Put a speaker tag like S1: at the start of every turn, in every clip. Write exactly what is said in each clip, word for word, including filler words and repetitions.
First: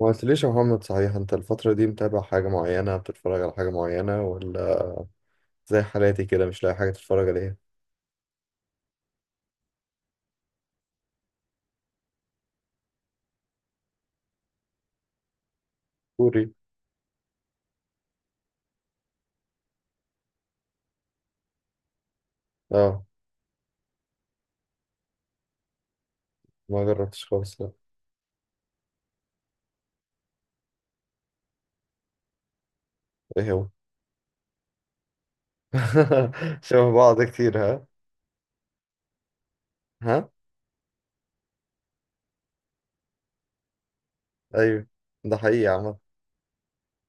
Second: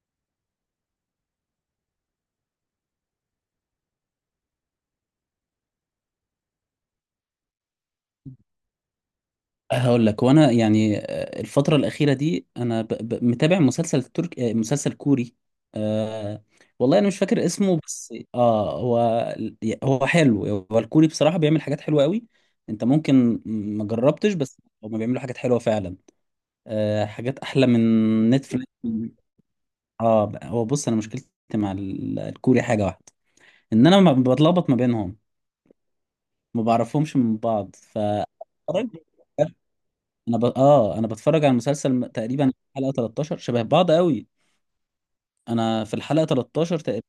S1: ما قلتليش يا محمد، صحيح انت الفترة دي متابع حاجة معينة، بتتفرج على حاجة معينة ولا زي حالاتي كده مش لاقي حاجة تتفرج عليها؟
S2: هقول لك وانا يعني آه، الفترة الأخيرة دي انا ب... ب... متابع مسلسل ترك، آه، مسلسل كوري. أه...
S1: كوري.
S2: والله انا مش فاكر اسمه، بس اه هو هو حلو. هو الكوري بصراحة بيعمل حاجات حلوة قوي. انت
S1: اه،
S2: ممكن ما جربتش، بس هما بيعملوا حاجات حلوة فعلا.
S1: ما
S2: أه...
S1: جربتش
S2: حاجات
S1: خالص،
S2: احلى
S1: لا.
S2: من نتفليكس. اه هو بص، انا مشكلتي مع ال- الكوري حاجة واحدة،
S1: ايه هو؟
S2: ان انا ما بتلخبط ما بينهم، ما
S1: شبه
S2: بعرفهمش
S1: بعض
S2: من
S1: كتير،
S2: بعض.
S1: ها.
S2: ف
S1: ها.
S2: انا ب... اه انا بتفرج على المسلسل م- تقريبا حلقة تلتاشر، شبه بعض قوي.
S1: ايوه، ده حقيقي يا
S2: انا في
S1: عم.
S2: الحلقة تلتاشر تقريبا،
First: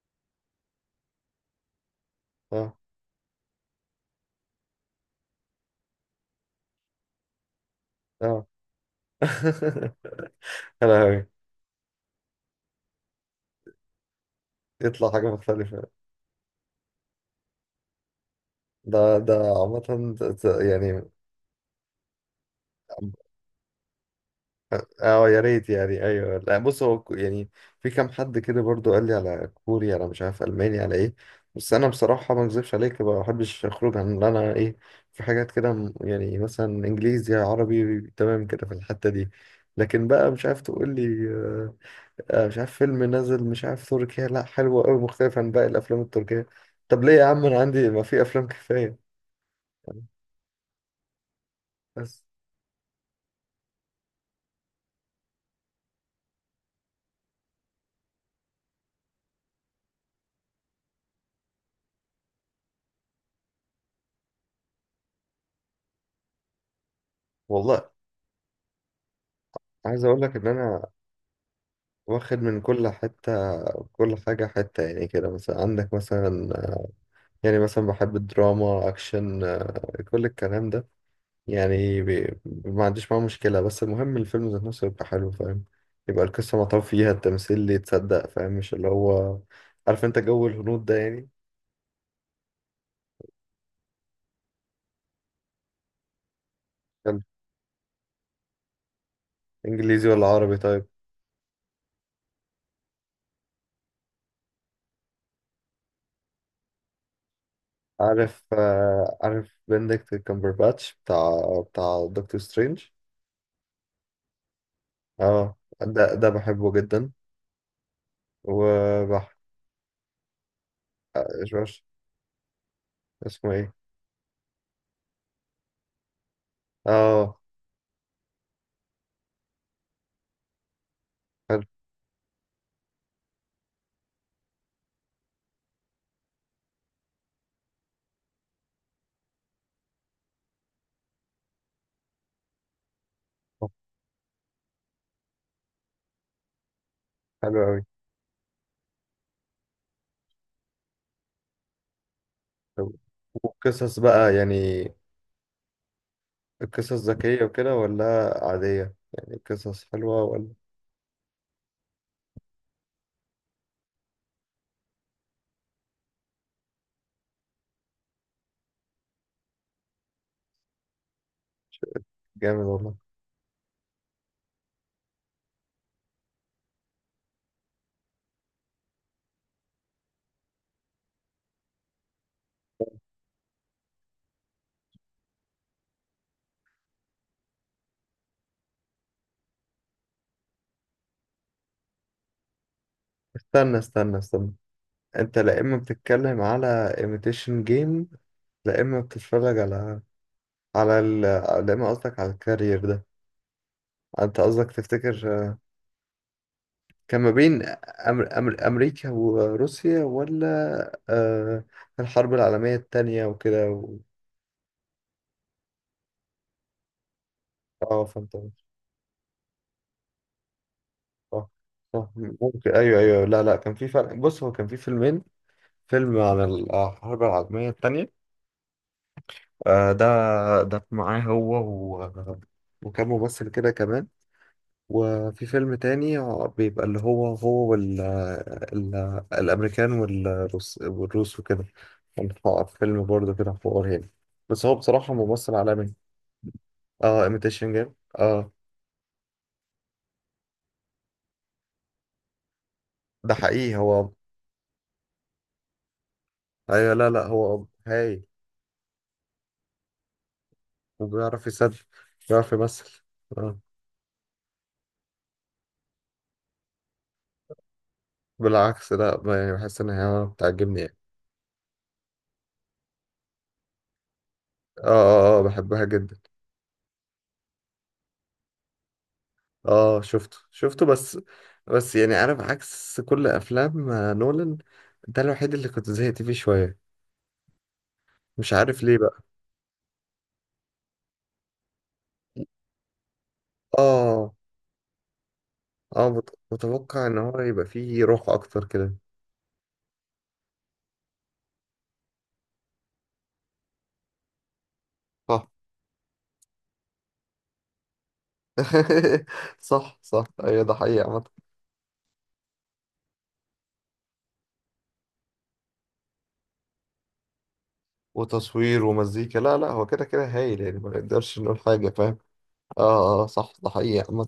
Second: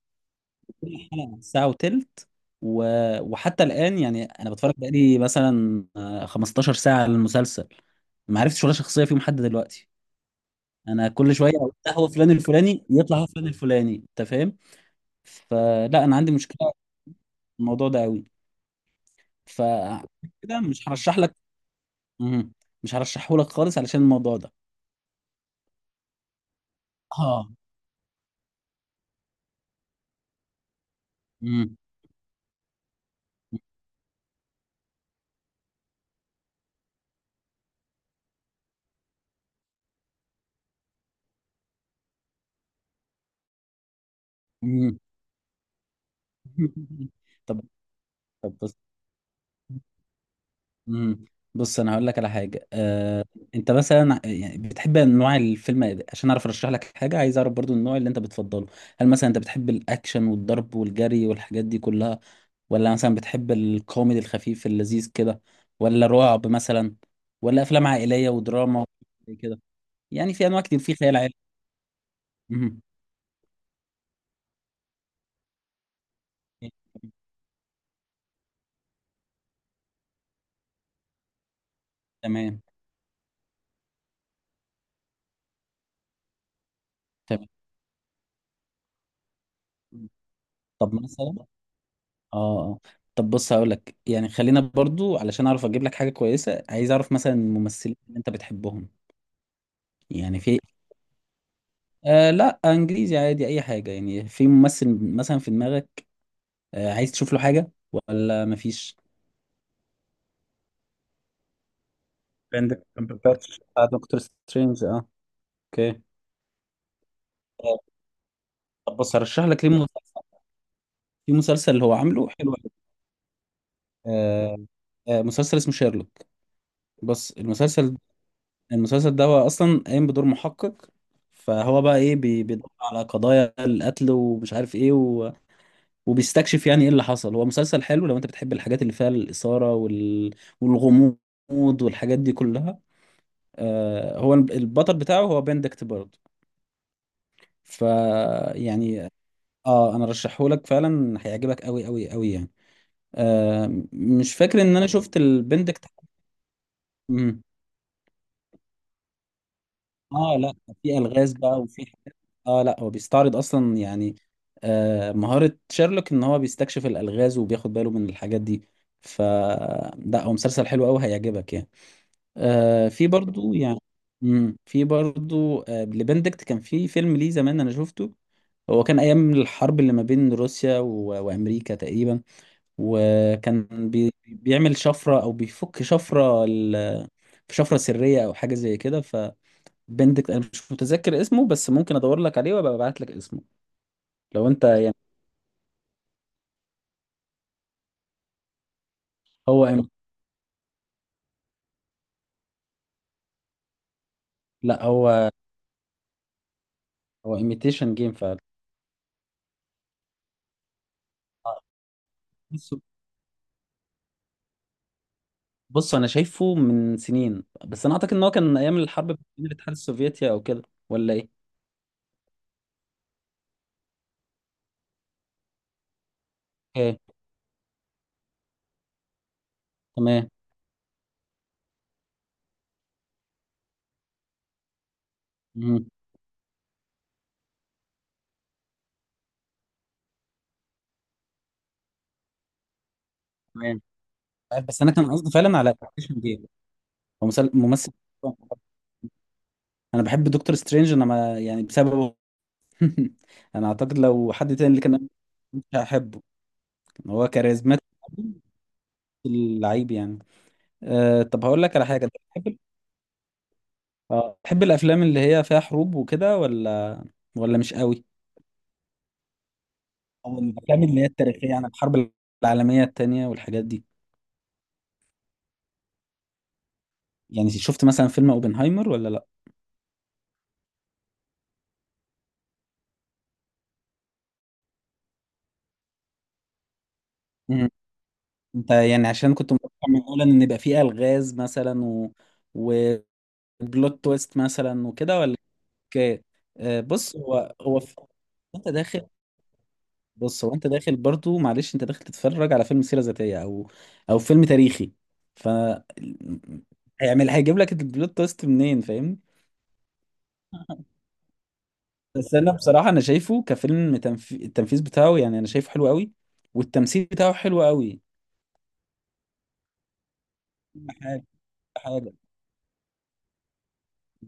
S2: حلقة ساعة وتلت.
S1: اه،
S2: و... وحتى الآن يعني انا بتفرج بقالي مثلا آه، خمستاشر ساعة على المسلسل، ما
S1: اه.
S2: عرفتش ولا شخصية فيهم حد دلوقتي.
S1: يا
S2: انا
S1: لهوي.
S2: كل شوية أقول ده هو فلان الفلاني، يطلع هو فلان الفلاني، انت فاهم؟
S1: يطلع حاجة مختلفة.
S2: فلا انا عندي مشكلة في الموضوع ده قوي.
S1: ده ده
S2: ف
S1: عامة. ده-
S2: كده
S1: ده
S2: مش
S1: يعني،
S2: هرشح لك. مهم. مش هرشحه لك خالص علشان الموضوع ده.
S1: اه، يا ريت يعني، ايوه، لا، بص، هو ك- يعني،
S2: اه.
S1: في كام حد كده برضو قال لي على كوري، على مش عارف الماني، على ايه. بس
S2: مهم.
S1: انا بصراحه ما اكذبش عليك، ما بحبش اخرج عن اللي انا ايه. في حاجات كده، م- يعني مثلا انجليزي، عربي، تمام كده في الحته دي. لكن بقى مش عارف تقول لي، آه، آه، مش عارف فيلم نازل، مش عارف، تركيا، لا حلو قوي،
S2: مهم.
S1: مختلف عن باقي الافلام التركيه. طب ليه يا عم، انا
S2: طب.
S1: عندي، ما في افلام
S2: طب بص.
S1: كفايه؟
S2: مم. بص انا هقول لك
S1: بس.
S2: على حاجه. آه، انت مثلا يعني بتحب انواع الفيلم إيه؟ عشان اعرف ارشح لك حاجه، عايز اعرف برضو النوع اللي انت بتفضله. هل مثلا انت بتحب الاكشن والضرب والجري والحاجات دي كلها، ولا مثلا بتحب الكوميدي الخفيف اللذيذ كده، ولا رعب مثلا، ولا افلام
S1: والله،
S2: عائليه ودراما زي كده؟
S1: عايز اقول
S2: يعني
S1: لك ان
S2: في انواع كتير،
S1: انا
S2: في خيال علمي.
S1: واخد من
S2: مم.
S1: كل حتة. كل حاجة حتة يعني، كده مثلا عندك، مثلا يعني، مثلا بحب الدراما، أكشن، آه، كل الكلام ده. يعني بي-
S2: تمام.
S1: ما عنديش معاه مشكلة، بس المهم الفيلم ذات نفسه يبقى حلو، فاهم. يبقى القصة مطوب فيها،
S2: تمام.
S1: التمثيل اللي يتصدق، فاهم، مش اللي هو. عارف انت جو الهنود
S2: طب
S1: ده
S2: مثلا.
S1: يعني.
S2: اه آه. طب بص، هقول لك يعني، خلينا برضو، علشان اعرف اجيب لك حاجه كويسه عايز اعرف
S1: يلا،
S2: مثلا الممثلين اللي انت بتحبهم.
S1: انجليزي ولا
S2: يعني
S1: عربي،
S2: في.
S1: طيب.
S2: آه لا، انجليزي عادي اي حاجه. يعني في ممثل مثلا في دماغك آه عايز تشوف له حاجه
S1: عارف،
S2: ولا مفيش؟
S1: آه، عارف بندكت كامبرباتش بتاع بتاع دكتور
S2: بند
S1: سترينج.
S2: كامبرباتش بتاع دكتور سترينج، اه.
S1: اه،
S2: اوكي.
S1: ده ده بحبه جدا.
S2: آه، طب بص
S1: وبح
S2: هرشح لك ليه مسلسل. في مسلسل اللي هو عامله حلو أوي.
S1: اسمه ايه؟
S2: آه آه مسلسل اسمه شيرلوك. بص.
S1: اه.
S2: المسلسل المسلسل ده هو اصلا قايم بدور محقق،
S1: حلو
S2: فهو بقى ايه بي- بيدور على قضايا القتل ومش عارف ايه، و... وبيستكشف يعني ايه اللي حصل. هو مسلسل حلو لو انت بتحب الحاجات اللي فيها الاثاره وال... والغموض والحاجات دي كلها. آه هو الب- البطل بتاعه هو بندكت برضه.
S1: حلو قوي.
S2: ف يعني اه انا رشحهولك فعلا، هيعجبك قوي قوي قوي يعني.
S1: طب،
S2: آه
S1: وقصص
S2: مش
S1: بقى
S2: فاكر ان
S1: يعني،
S2: انا شفت البندكت.
S1: القصص
S2: مم.
S1: ذكية وكده ولا عادية، يعني قصص حلوة
S2: اه،
S1: ولا؟
S2: لا، في الغاز بقى، وفي، اه لا، هو بيستعرض اصلا يعني آه مهارة شيرلوك ان هو بيستكشف الالغاز، وبياخد باله من الحاجات دي. ف لا، هو مسلسل حلو قوي هيعجبك يعني.
S1: جامد
S2: آه
S1: والله.
S2: في برضو يعني، مم، في برضو آه لبندكت كان في فيلم ليه زمان انا شفته. هو كان ايام الحرب اللي ما بين روسيا و... وامريكا تقريبا، وكان بي... بيعمل شفرة او بيفك شفرة ال... في شفرة سرية او حاجة زي كده. ف بندكت، انا مش متذكر اسمه، بس ممكن ادور لك عليه وابقى ابعت لك اسمه،
S1: استنى، استنى،
S2: لو
S1: استنى.
S2: انت يعني.
S1: انت، لا اما بتتكلم على ايميتيشن جيم، لا اما بتتفرج
S2: هو إم...
S1: على على ال... لا اما قصدك على الكارير ده؟ انت قصدك
S2: لا،
S1: تفتكر،
S2: هو
S1: آه، كان ما
S2: هو
S1: بين
S2: ايميتيشن جيم
S1: أمر...
S2: فعلا.
S1: أمر... امريكا وروسيا، ولا آه... الحرب
S2: بص
S1: العالمية التانية وكده و...
S2: بص انا شايفه من سنين، بس انا
S1: اه،
S2: اعتقد ان هو
S1: فهمت.
S2: كان ايام الحرب بين الاتحاد السوفيتي او كده، ولا ايه؟
S1: صح، صح، ممكن، ايوه، ايوه، لا، لا، كان في فرق، بص هو كان في فيلمين. فيلم عن
S2: اوكي.
S1: الحرب العالميه الثانيه، ده.
S2: تمام.
S1: ده معاه هو و... وكان ممثل كده كمان. وفي فيلم
S2: مم.
S1: تاني، آه، بيبقى اللي هو هو وال... ال... الامريكان والروس والروس وكده. كان ح- فيلم برضه كده،
S2: تمام.
S1: حوار يعني. بس هو
S2: بس انا كان
S1: بصراحه
S2: قصدي
S1: ممثل
S2: فعلا على
S1: عالمي.
S2: ايميتيشن جيم.
S1: اه،
S2: هو مسل-
S1: ايميتيشن
S2: ممثل،
S1: جيم، اه.
S2: انا بحب دكتور سترينج، انا ما يعني بسببه.
S1: ده
S2: انا
S1: حقيقي
S2: اعتقد
S1: هو.
S2: لو حد تاني اللي كان، مش هحبه.
S1: ايوه، لا، لا،
S2: هو
S1: هو
S2: كاريزماتيك،
S1: هايل.
S2: اللعيب يعني. أه طب
S1: وبيعرف
S2: هقول
S1: يسد.
S2: لك على حاجه.
S1: بيعرف يمثل. اه.
S2: اه تحب الافلام اللي هي فيها حروب وكده ولا، ولا مش قوي؟
S1: بالعكس لا، ما- يعني بحس ان هي
S2: او
S1: بتعجبني
S2: الافلام
S1: يعني.
S2: اللي هي التاريخيه عن الحرب العالميه التانية والحاجات دي،
S1: اه، اه، اه، بحبها جدا.
S2: يعني شفت مثلا فيلم اوبنهايمر ولا لا؟
S1: اه، شفته شفته، بس بس يعني انا بعكس كل افلام آه، نولان، ده الوحيد اللي كنت زهقت فيه شوية.
S2: مم.
S1: مش
S2: انت
S1: عارف ليه
S2: يعني
S1: بقى.
S2: عشان كنت متوقع من اولا ان يبقى فيه الغاز مثلا و... وبلوت
S1: اه،
S2: تويست مثلا وكده، ولا
S1: اه،
S2: ك...
S1: مت-
S2: آه،
S1: متوقع
S2: بص
S1: ان هو
S2: هو
S1: يبقى
S2: هو ف-
S1: فيه روح اكتر
S2: انت
S1: كده.
S2: داخل. بص، هو انت داخل برضو، معلش، انت داخل تتفرج على فيلم سيره ذاتيه، او او فيلم تاريخي.
S1: صح.
S2: ف هيعمل هيجيب لك البلوت تويست منين، فاهمني؟
S1: صح، صح، ايوه، ده حقيقي، عامة.
S2: بس انا بصراحه انا شايفه كفيلم، تنف... التنفيذ بتاعه يعني انا شايفه حلو قوي، والتمثيل بتاعه حلو قوي.
S1: وتصوير ومزيكا، لا، لا، هو كده كده هايل يعني،
S2: كل
S1: ما
S2: حاجه،
S1: نقدرش نقول
S2: كل
S1: حاجة،
S2: حاجه.
S1: فاهم. اه، اه، صح، ده حقيقي، عامة.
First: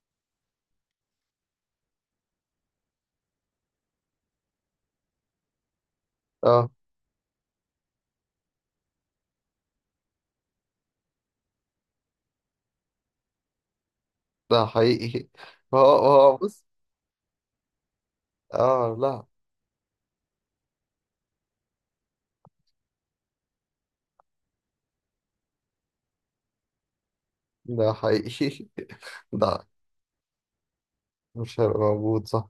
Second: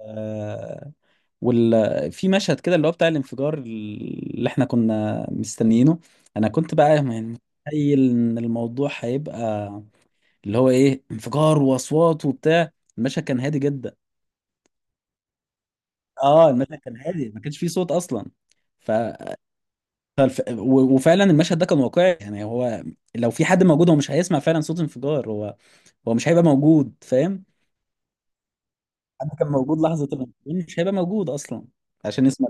S2: آه... وال... في مشهد كده اللي هو بتاع الانفجار اللي احنا كنا مستنيينه، انا
S1: اه،
S2: كنت بقى يعني متخيل ان الموضوع هيبقى اللي هو ايه، انفجار واصوات وبتاع. المشهد كان هادي جدا.
S1: ده حقيقي. هو هو
S2: اه
S1: بص.
S2: المشهد كان هادي، ما كانش فيه صوت اصلا. ف
S1: اه، لا،
S2: فالف- و- وفعلا المشهد ده كان واقعي يعني. هو لو في حد موجود، هو مش هيسمع فعلا صوت انفجار. هو هو مش هيبقى موجود، فاهم.
S1: ده حقيقي.
S2: حد كان
S1: ده
S2: موجود لحظة الانفجار، مش هيبقى موجود
S1: مش
S2: اصلا
S1: هيبقى موجود،
S2: عشان
S1: صح.
S2: يسمع.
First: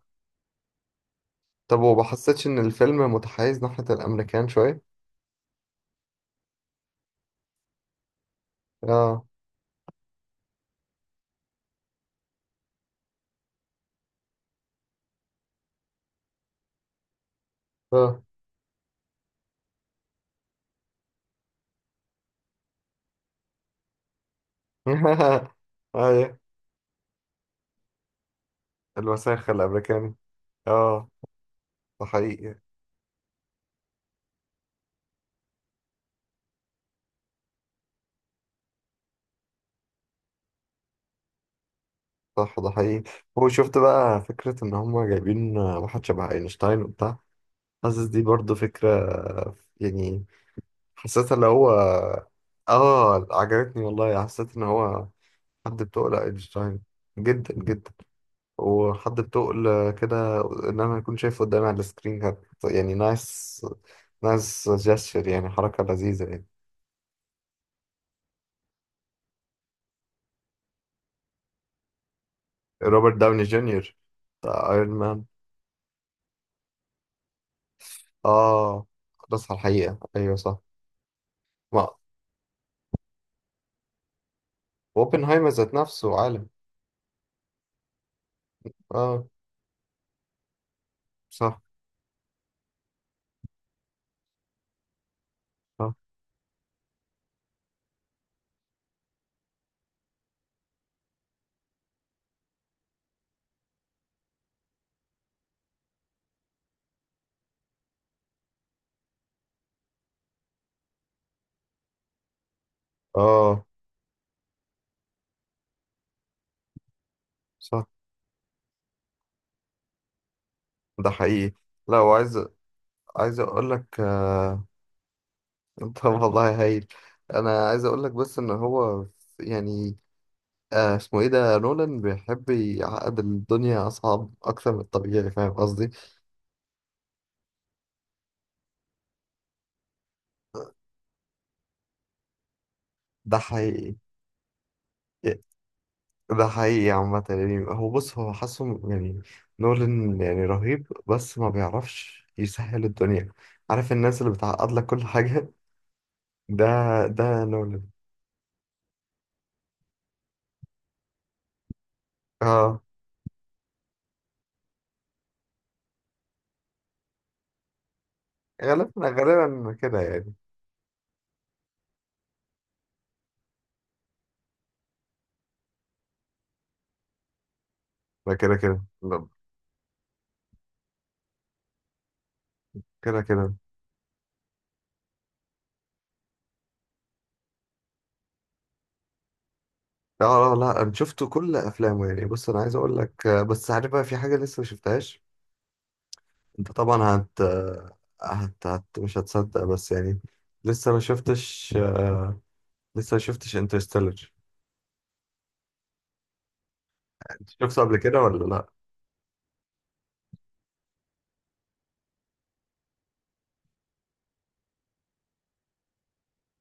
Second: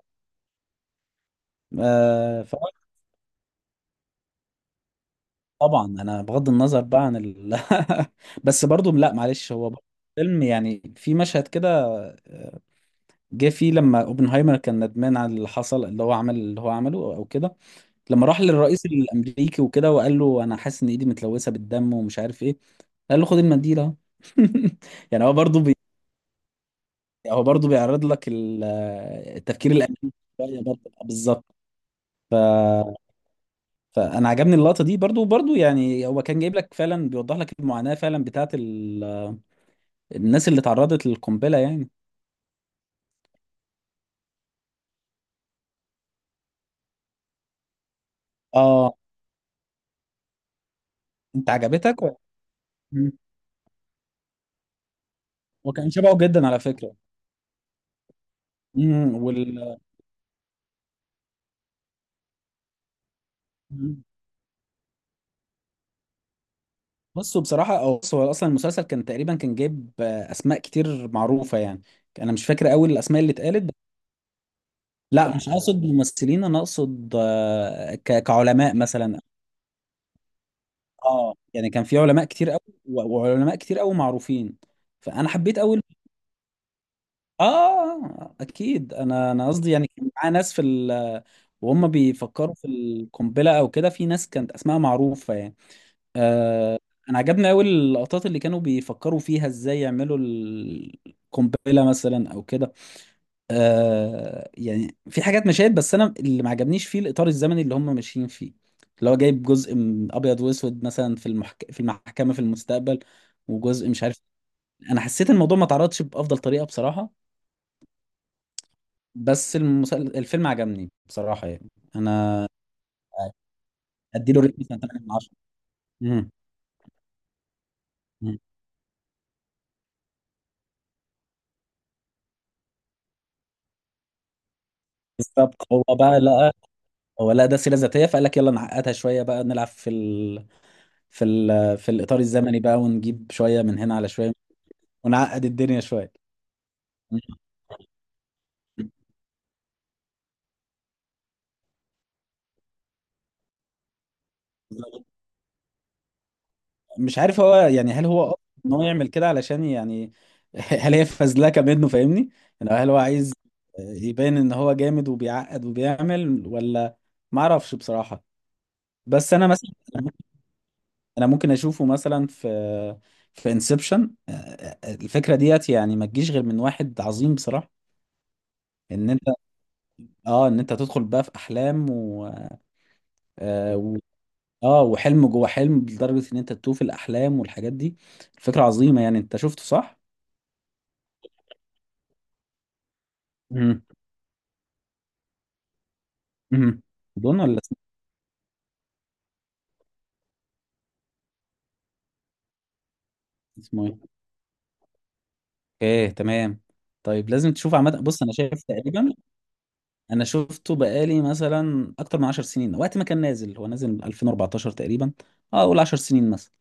S1: طب، وما
S2: آه
S1: حسيتش
S2: ف-
S1: ان الفيلم متحيز ناحية الامريكان شوية؟
S2: طبعا انا بغض النظر بقى عن ال... بس برضو، لا
S1: اه،
S2: معلش، هو برضو فيلم يعني. في مشهد كده جه فيه لما اوبنهايمر كان ندمان على اللي حصل، اللي هو عمل اللي هو عمله او كده.
S1: اه،
S2: لما راح للرئيس الامريكي وكده وقال له: انا حاسس ان ايدي متلوثه بالدم ومش عارف ايه، قال له: خد المنديل اهو. يعني هو برضه بي...
S1: ايوه،
S2: هو برضه بيعرض لك ال-
S1: الوساخة
S2: التفكير الامريكي
S1: الامريكاني.
S2: شوية برضه، آه،
S1: اه،
S2: بالظبط.
S1: ده
S2: ف...
S1: حقيقي.
S2: فانا عجبني اللقطه دي برضه برضه يعني، هو كان جايب لك فعلا، بيوضح لك المعاناه فعلا بتاعت ال... الناس اللي تعرضت للقنبله يعني.
S1: صح، ده حقيقي. هو شفت بقى فكرة ان هم جايبين واحد شبه اينشتاين وبتاع، حاسس دي برضو فكرة،
S2: اه،
S1: يعني، حسيتها اللي
S2: انت
S1: هو،
S2: عجبتك و... مم.
S1: اه، عجبتني والله، حسيت ان هو حد
S2: وكان
S1: بتقل
S2: شبهه جدا على
S1: اينشتاين،
S2: فكره.
S1: جدا جدا،
S2: امم
S1: وحد
S2: وال...
S1: بتقل كده، ان انا اكون شايفه قدامي على السكرين كانت يعني نايس، نايس جستشر، يعني حركة لذيذة يعني.
S2: بصوا بصراحة أو بص، هو أصلا المسلسل كان تقريبا كان جايب آه، أسماء كتير معروفة يعني. أنا مش فاكر أوي
S1: روبرت
S2: الأسماء اللي
S1: داوني
S2: اتقالت بس.
S1: جونيور، بتاع ايرون مان.
S2: لا، مش أقصد ممثلين، أنا أقصد آه، ك- كعلماء
S1: اه،
S2: مثلا.
S1: خلاص، على الحقيقة، ايوه، صح.
S2: أه يعني كان
S1: ما،
S2: في علماء كتير أوي، و- وعلماء كتير أوي معروفين، فأنا
S1: اوبنهايمر
S2: حبيت
S1: ذات
S2: أوي.
S1: نفسه عالم.
S2: آه آه، أكيد،
S1: اه،
S2: أنا أنا قصدي يعني كان معاه ناس في ال،
S1: صح،
S2: وهم بيفكروا في القنبلة أو كده، في ناس كانت أسماء معروفة يعني.
S1: صح.
S2: آه، انا عجبني قوي اللقطات اللي كانوا بيفكروا فيها ازاي يعملوا القنبله مثلا او كده. آه، يعني في حاجات، مشاهد، بس انا اللي ما عجبنيش فيه الاطار الزمني اللي هم ماشيين فيه. اللي هو جايب جزء من ابيض واسود مثلا في المحك... في المحكمه في المستقبل،
S1: اه،
S2: وجزء مش عارف. انا حسيت الموضوع ما اتعرضش بافضل طريقه بصراحه.
S1: صح،
S2: بس المسل... الفيلم عجبني
S1: ده
S2: بصراحه
S1: حقيقي.
S2: يعني.
S1: لا، وعايز،
S2: انا
S1: عايز اقول لك،
S2: اديله ريت
S1: آه...
S2: مثلا تمانية من عشرة.
S1: طب
S2: مم.
S1: والله هايل. انا عايز اقول لك بس
S2: مم.
S1: ان هو يعني، آه اسمه ايه ده نولان، بيحب يعقد الدنيا اصعب اكتر من الطبيعي، فاهم
S2: بالظبط.
S1: قصدي.
S2: هو بقى، لا، هو لا، ده سيره ذاتيه، فقال لك يلا نعقدها شويه بقى، نلعب في ال... في ال... في الاطار الزمني بقى، ونجيب
S1: ده
S2: شويه من هنا
S1: حقيقي.
S2: على شويه، ونعقد الدنيا شويه.
S1: ده حقيقي عامة يعني، هو بص، هو حاسه يعني. نولان يعني رهيب، بس ما بيعرفش يسهل الدنيا. عارف الناس اللي بتعقد لك كل حاجة، ده
S2: مش
S1: ده
S2: عارف هو
S1: نولان.
S2: يعني، هل هو قصد ان هو يعمل كده علشان يعني هل هي فزلكه منه فاهمني؟ يعني
S1: اه،
S2: هل هو عايز يبين ان هو جامد وبيعقد وبيعمل ولا، ما اعرفش بصراحه.
S1: غالبا
S2: بس انا مثلا،
S1: غالبا كده يعني.
S2: انا ممكن اشوفه مثلا في في انسبشن، الفكره ديت يعني ما تجيش غير من واحد عظيم بصراحه.
S1: لا، كده كده
S2: ان
S1: لا.
S2: انت اه ان انت تدخل بقى في احلام، و
S1: كده كده،
S2: اه و- آه، وحلم جوه حلم، لدرجة ان انت تتوه في الاحلام والحاجات دي. الفكرة عظيمة، يعني انت شفته صح؟
S1: لا، لا، لا، انا شفت كل افلامه يعني. بص انا عايز اقول لك، آه، بس
S2: امم
S1: عارف بقى في حاجة لسه ما شفتهاش.
S2: امم
S1: انت طبعا
S2: دون
S1: هت...
S2: ولا اسم-
S1: هت... هت... مش هتصدق بس يعني، لسه ما شفتش، لسه ما شفتش
S2: اسمه ايه؟
S1: انترستيلر.
S2: ايه تمام. طيب
S1: انت
S2: لازم تشوف
S1: شفته قبل
S2: عامة.
S1: كده
S2: بص انا
S1: ولا
S2: شايف
S1: لا؟
S2: تقريبا، انا شفته بقالي مثلا اكتر من عشر سنين، وقت ما كان نازل، هو نازل ألفين وأربعتاشر تقريبا. اه اقول عشر سنين مثلا.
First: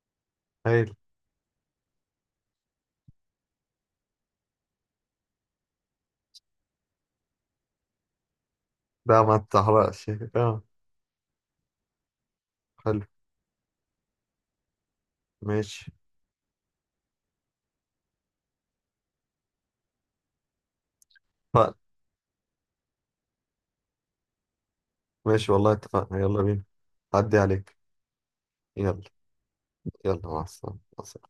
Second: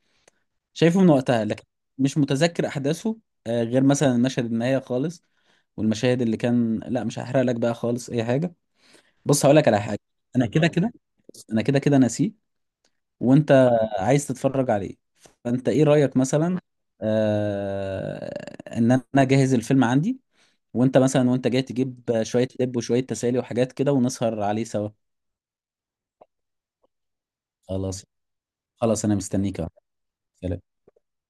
S1: هايل.
S2: شايفه من وقتها، لكن مش متذكر احداثه، آه غير مثلا المشهد النهاية خالص والمشاهد اللي كان. لا، مش هحرق لك بقى خالص اي حاجة.
S1: ده ما
S2: بص هقول لك على حاجه.
S1: تحرقش.
S2: انا
S1: اه،
S2: كده كده انا كده كده ناسيه،
S1: حلو،
S2: وانت عايز تتفرج عليه. فانت ايه
S1: ماشي،
S2: رايك مثلا آه ان انا اجهز الفيلم عندي، وانت مثلا، وانت جاي
S1: اتفقنا.
S2: تجيب شويه لب وشويه تسالي وحاجات كده، ونسهر عليه سوا؟
S1: ماشي والله، اتفقنا، يلا بينا. عدي عليك.
S2: خلاص.
S1: يلا.
S2: خلاص انا مستنيك أهو.
S1: يلا، مع
S2: سلام.
S1: السلامة، مع السلامة.